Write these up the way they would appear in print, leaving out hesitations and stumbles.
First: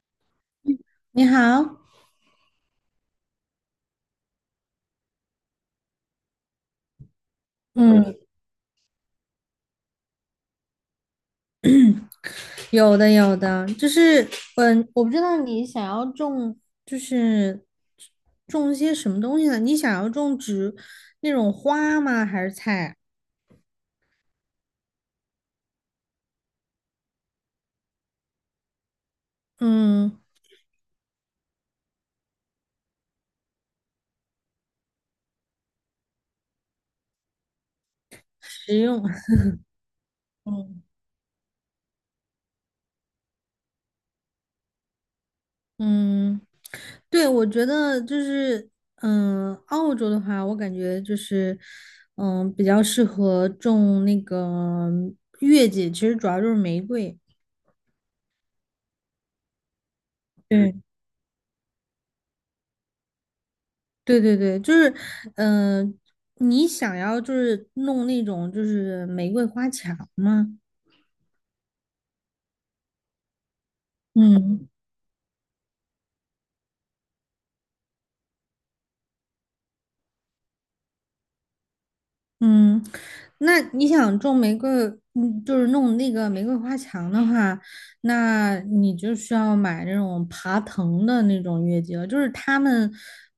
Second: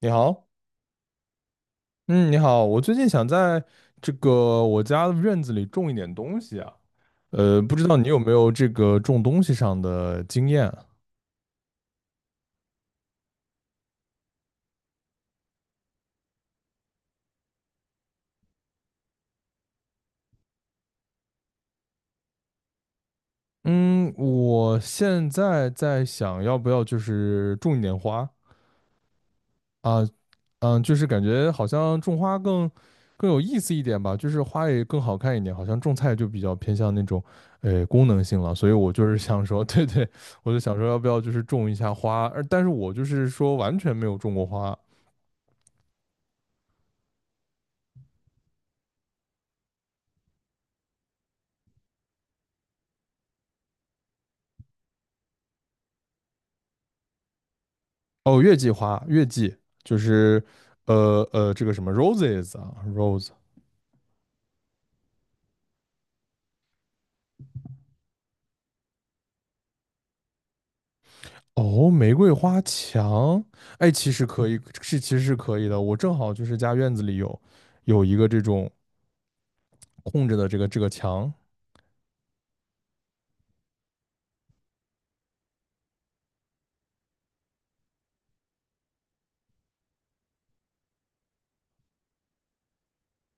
你好。你好。嗯，你好，我最近想在这个我家的院子里种一点东西啊。不知道你嗯，有没有这个种东西上的经验啊？有的有的。我不知道你想要种，就是种一些什么东西呢？你想要种植那种花吗？还是菜？嗯，我现在在想要不要就是种一点花啊。嗯，嗯，就是感觉好像种花更有意思一点吧，就是花也更好看一点。好像种菜就比较偏向那种功能性了，所以食我用。就是想说，对对，我就想嗯 说要不要就是种一下花。但是我就是说完全没有种过花。嗯，对，我觉得澳洲的话，我感觉比较适合种那个月季，其实主要就是玫瑰。哦，月季花，月季就是对。这个什么 roses 啊，rose。对，就是，嗯、你想要就是弄那种就是玫瑰花墙吗？哦，玫瑰花墙。哎，其实可以，嗯。是其实是可以的。我正好就是家院子里有一个这种空着的这个墙。嗯，那你想种玫瑰，嗯，就是弄那个玫瑰花墙的话，那你就需要买那种爬藤的那种月季了。就是它们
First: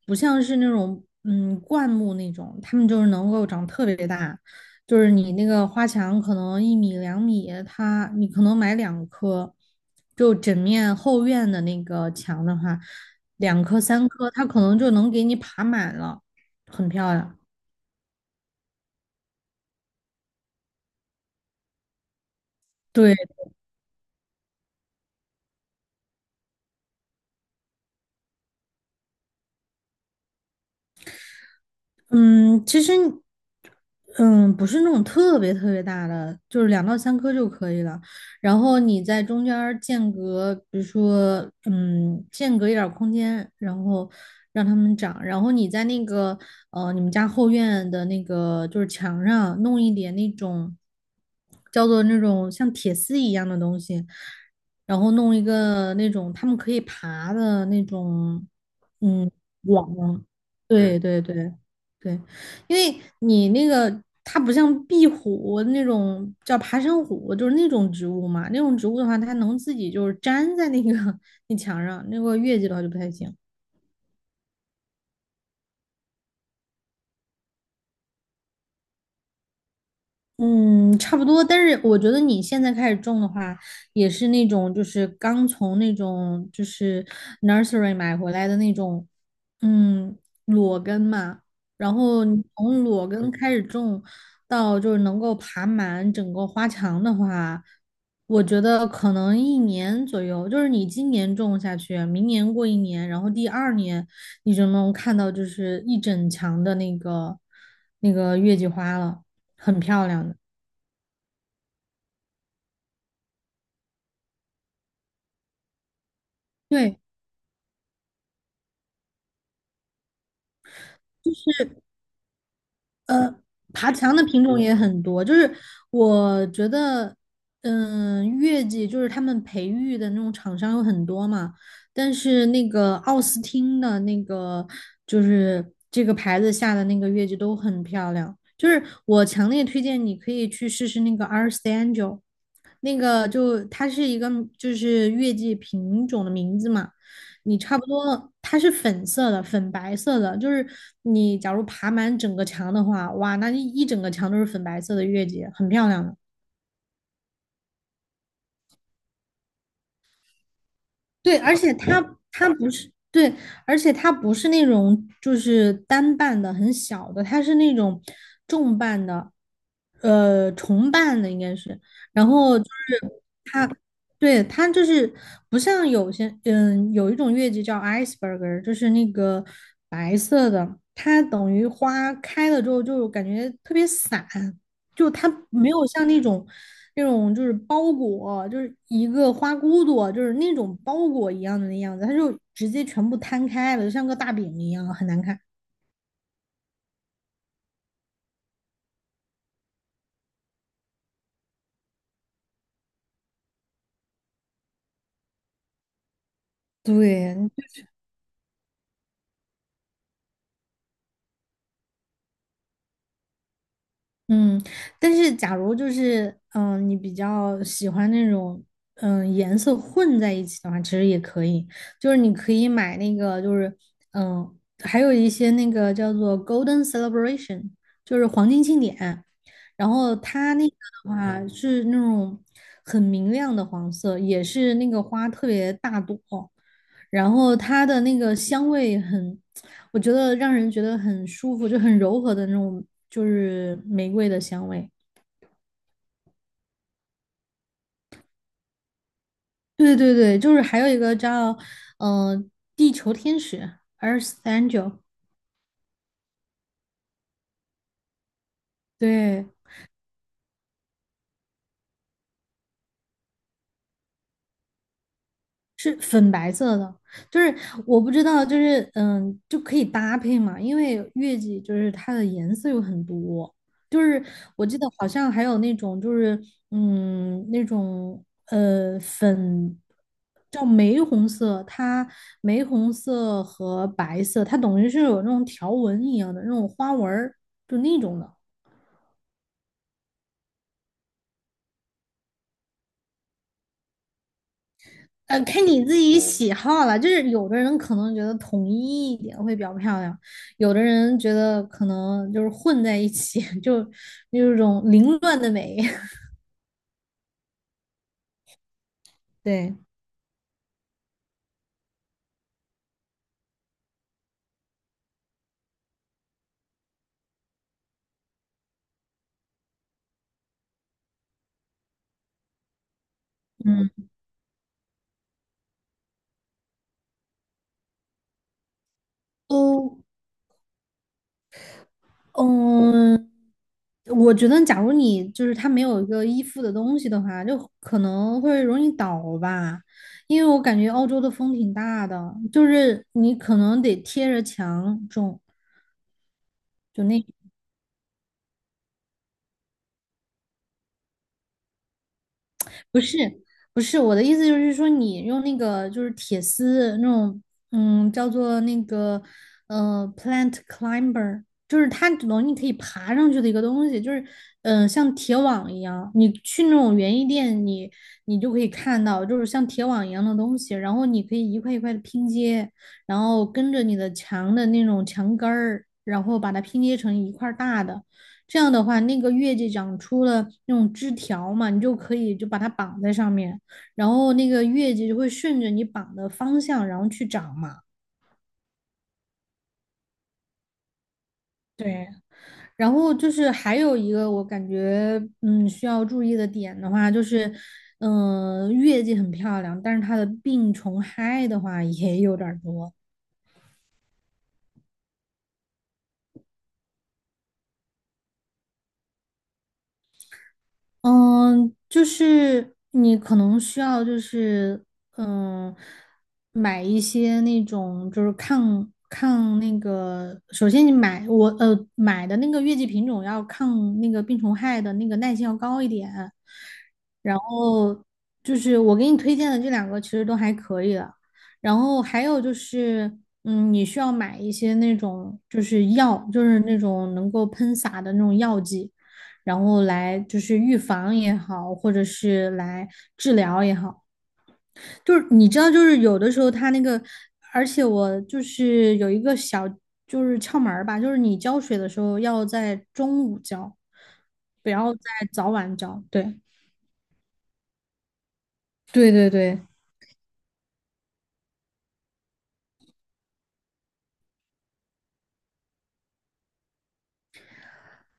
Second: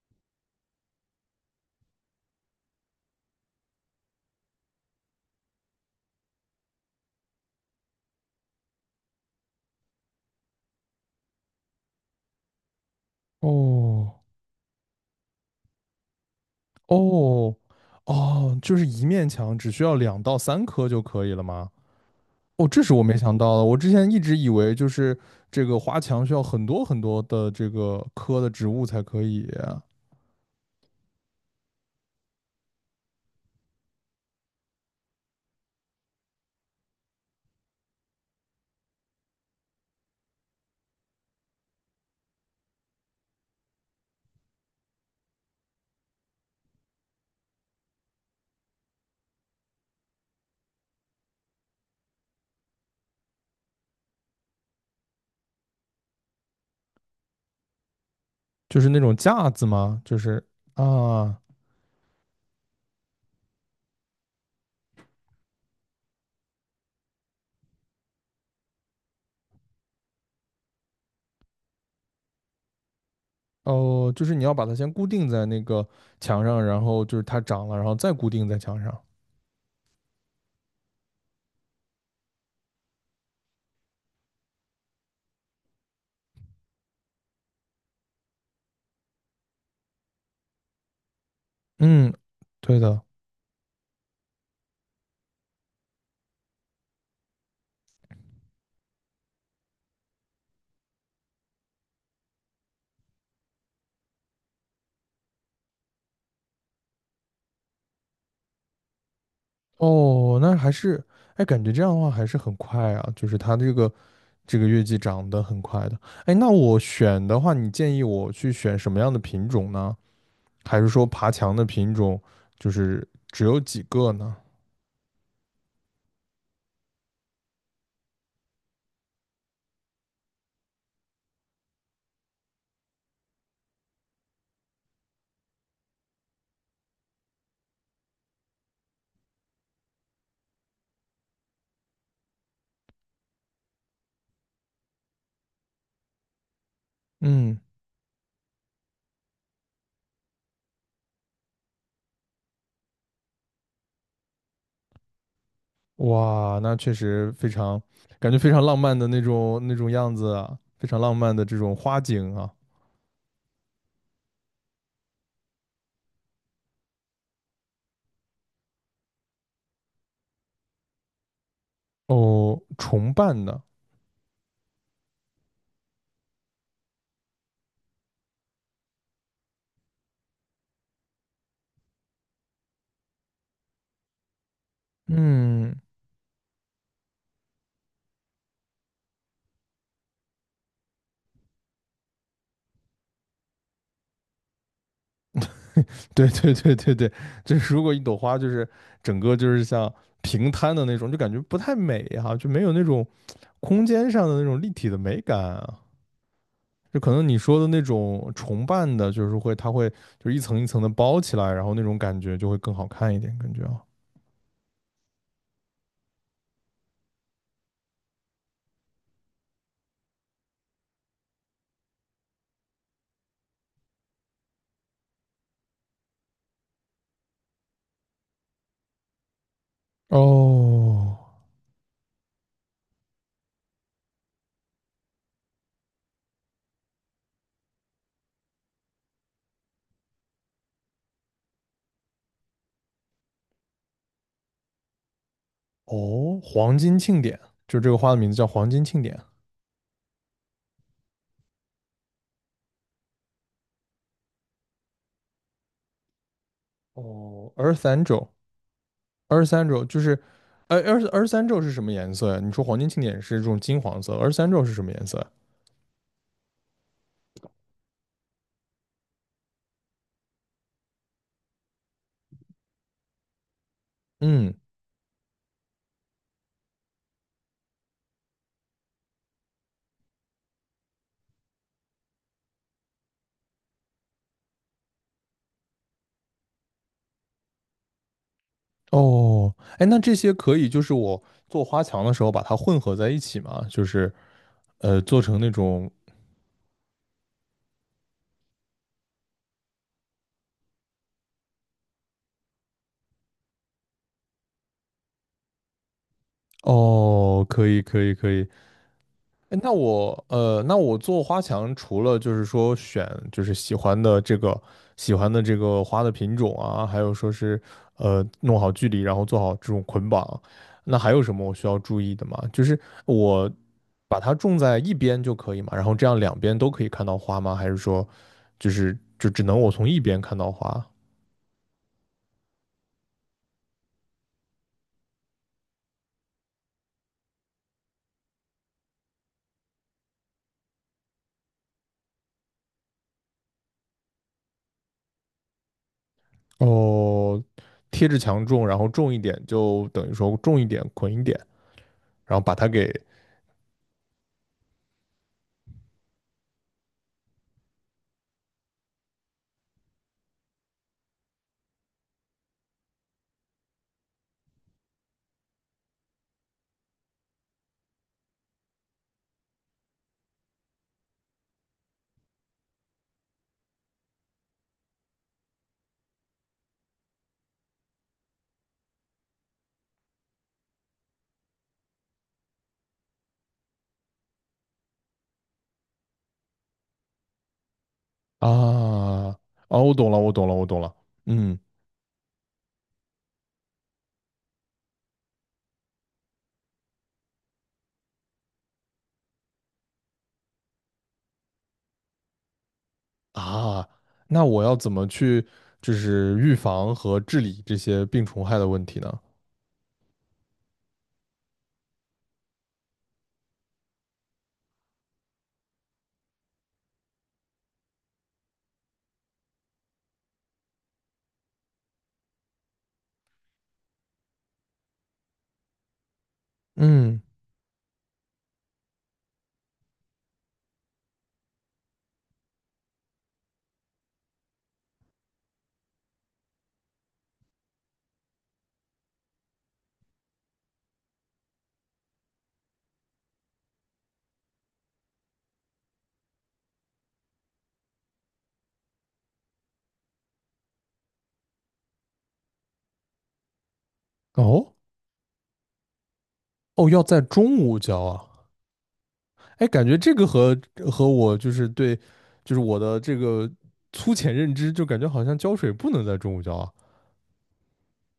不像是那种嗯灌木那种，它们就是能够长特别大。就是你那个花墙可能1米2米，它你可能买两棵，就整面后院的那个墙的话，两棵三哦棵，它可能就能给你爬满了，很漂亮。哦哦，就是一面墙只需要两到三棵就可以了吗？哦，这是我对。没想到的。我之前一直以为就是这个花墙需要很多很多的这个棵的植物才可以啊。嗯，其实，嗯，不是那种特别特别大的，就是2到3颗就可以了。然后你在中间儿间隔，比如说，嗯，间隔一点儿空间，然后让它们长。然后你在那个，你们家后院的那个就是墙上弄一点那种叫做那种像铁丝一样的东西，然后弄一个那种他们可以爬的那种。就是那种嗯，架子网吗？啊，就是对对对啊。对对。因为你那个它不像壁虎那种叫爬山虎，就是那种植物嘛，那种植物的话，它能自己就是粘在那个 那墙上，那个月季的话就不太行。哦，就是你要把它先固定在那个墙上，然后就是它长了，然后再固定在墙上。嗯，差不多。但是我觉得你现在开始种的话，也是那种就是刚从那种就是 nursery 买回来的那种，嗯，裸根嘛。然嗯，后你对从的。裸根开始种，到就是能够爬满整个花墙的话，我觉得可能一年左右。就是你今年种下去，明年过一年，然后第2年你就能看到就是一整墙的那个那个月季花了。很漂亮的。哦，那还是，哎，感觉这样的话还是很快啊，就是它这个这个月季长得很快的。哎，那我对，选的话，你建议我去选什么样的品种呢？还是说爬墙的品种就是只有几爬个墙的呢？品种也很多，就是我觉得，嗯，月季就是他们培育的那种厂商有很多嘛，但是那个奥斯汀的那个就是这个牌子下的那个月季都很漂亮，就是我强烈推荐你可以去试试那个 a r s t Angel,那个就它是一个就是月季品种的名字嘛。你嗯。差不多，它是粉色的，粉白色的，就是你假如爬满整个墙的话，哇，那一整个墙都是粉白色的月季，很漂亮的。哇，那确实非常，感觉非常浪漫的那种那种样子啊，非常浪漫对，的这而且种花它景它啊。不是对，而且它不是那种就是单瓣的很小的，它是那种重瓣的，重瓣的应该是，然后哦，就是重瓣的。对，它就是不像有些，嗯，有一种月季叫 iceberg,就是那个白色的，它等于花开了之后就感觉特别散，就它没嗯，有像那种那种就是包裹，就是一个花骨朵，就是那种包裹一样的那样子，它就直接全部摊开了，就像个大饼一样，很难看。对对对对对，就是如果一朵花就是整个就是像平摊的那种，就感觉不太美哈、就没有那种空间上的那种立体的美感啊。就可能你对，说的那种重瓣的，就是会它会就是一层一层的包起来，然后那种感觉就会更好看一点，感觉啊。嗯，但是假如就是你比较喜欢那种颜色混在一起的话，其实也可以。就是你可以买那个，就是嗯、呃还有一些那个叫做 Golden Celebration,就是黄金庆典。然后它那个的哦。话嗯是那种很明亮的黄色，也是那个花特别大朵，然后它的那个香味很。我觉得让人觉得很舒服，就很柔和的那种，就是玫瑰的香味。哦，黄金庆典，就这个花的名字叫黄金庆典。对对对，就是还有一个叫嗯，地球天使 Earth Angel,哦，二十三周二对，十三周就是，二十三周是什么颜色呀？你说黄金庆典是这种金黄色，二十三周是什么颜色呀？是粉白色的，就是我不知道，就是嗯，就可以搭配嘛，因为月季就是它的颜色有很多，就是嗯。我记得好像还有那种就是嗯那种粉叫玫红色，它玫红色和白色，它等于是有那种条纹一样的那种花纹儿，就那种的。哦，哎，那这些可以就是我做花墙的时候把它混合在一起吗？就是做成那看你种。自己喜好了，就是有的人可能觉得统一一点会比较漂亮，有的人觉得可能就是混在一起，就那种凌乱的美。哦，可以，可以，可以。哎，对，那我做花墙，除了就是说选就是喜欢的这个花的品种啊，还有说是弄好距离，然后做好这种捆绑，那还有什么我需要注意的吗？就是我嗯，把它种在一边就可以嘛，然后这样两边都可以看到花吗？还是说就只能我从都，一边看到花？嗯，我觉得假如你就是它没有一个依附的东西的话，就可能会容易倒吧，因为我感觉澳洲的风挺大的，就是你可能得贴着墙种，就那。哦，贴着墙种，然后种一点就等于说种一点捆一点，然后把它给不是不是，我的意思就是说，你用那个就是铁丝那种，嗯，叫做那个plant climber,就是它只能你可以爬上去的一个东西，就是像铁网一样，你去那种园艺店你，你就可以看到，就是像铁网一样的东西，然后你可以一块一块的拼接，然后跟着你的墙的那种墙根儿，然后把它拼接成一块儿大的。这样的话，那个月季长出了那种枝条嘛，你就可以就把它绑在上面，然后那个月季就会顺着你绑的方向，然后去长嘛。啊。啊，我懂了，我懂了，我懂了。嗯。对，然后就是还有一个我感觉嗯需要注意的点的话，就是月季很漂亮，但是它的病虫害的话也有点儿多。啊，那我要怎么去就是预防和治理这些病虫害的问题呢？嗯，就是你可能需要，就是嗯，买一些那种就是抗那个，首先你买我买的那个月季品种要抗那个病虫害的那个耐性要高一点，嗯。然后就是我给你推荐的这2个其实都还可以的，然后还有就是嗯，你需要买一些那种就是药，就是那种能够喷洒的那种药剂。然后来就是预防也好，或者是来治疗也好，就是你知道，就是有的时候它那个，而且我就是有一个小就是窍门儿吧，就是你浇水的时候要在中午浇，不哦要在早晚浇。对，哦，要在中午浇啊。对对对。哎，感觉这个和我就是对，就是我的这个粗浅认知，就感觉好像浇水不能在中午浇啊。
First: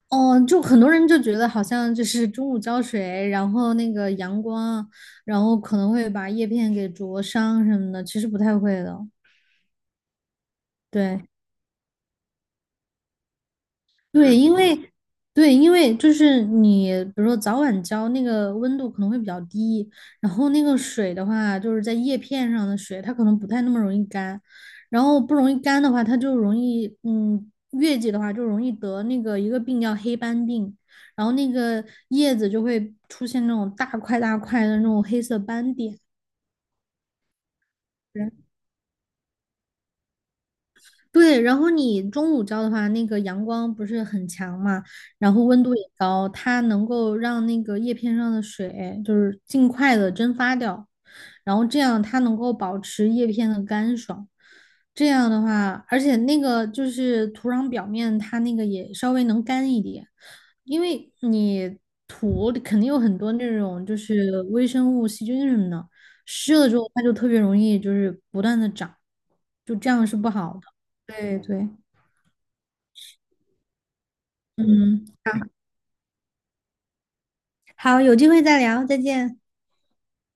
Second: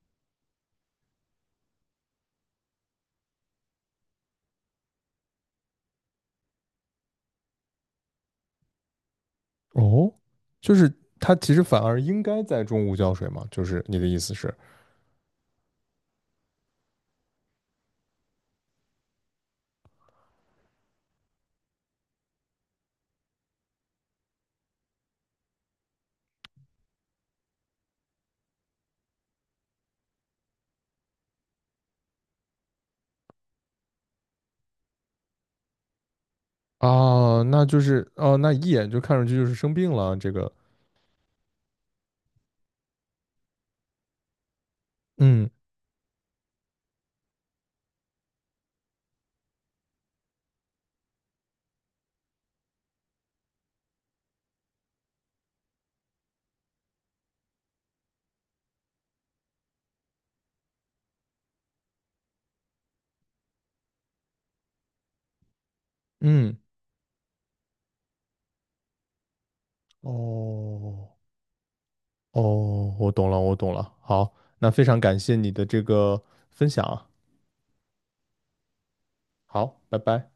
哦，就很多人就觉得好像就是中午浇水，然后那个阳光，然后可能会把叶片给灼伤什么的，其实不太会的。哦，就是对，它其实反而应该在中午浇水嘛，就是你的意思对，是因为对，因为就是你，比如说早晚浇那个温度可能会比较低，然后那个水的话，就是在叶片上的水，它可能不太那么容易干，然后不容易干的话，它就容易，嗯，月季的话就容易得那个一个病叫黑斑病，然后那个叶子就会出现那种大块大块的那种黑色斑点。啊，那就是哦，那一眼就看上去就是生病了这个。对，然后你中午浇的话，那个阳光不是很强嘛，然后嗯。温度也高，它能够让那个叶片上的水就是尽快的蒸发掉，然后这样它能够保持叶片的干爽。这样的话，而且那个就是土壤表面，它那个也稍微能干一点，因为你土里肯定有很多那种就是微生物、细菌什么的，湿嗯，了之后它就特别容易就是不断的长，就这样是不好的。哦对对，哦，我懂了，我懂了。好，那非常嗯，感谢你的这个分享啊。好，好，有机会再聊，再见。好，拜拜。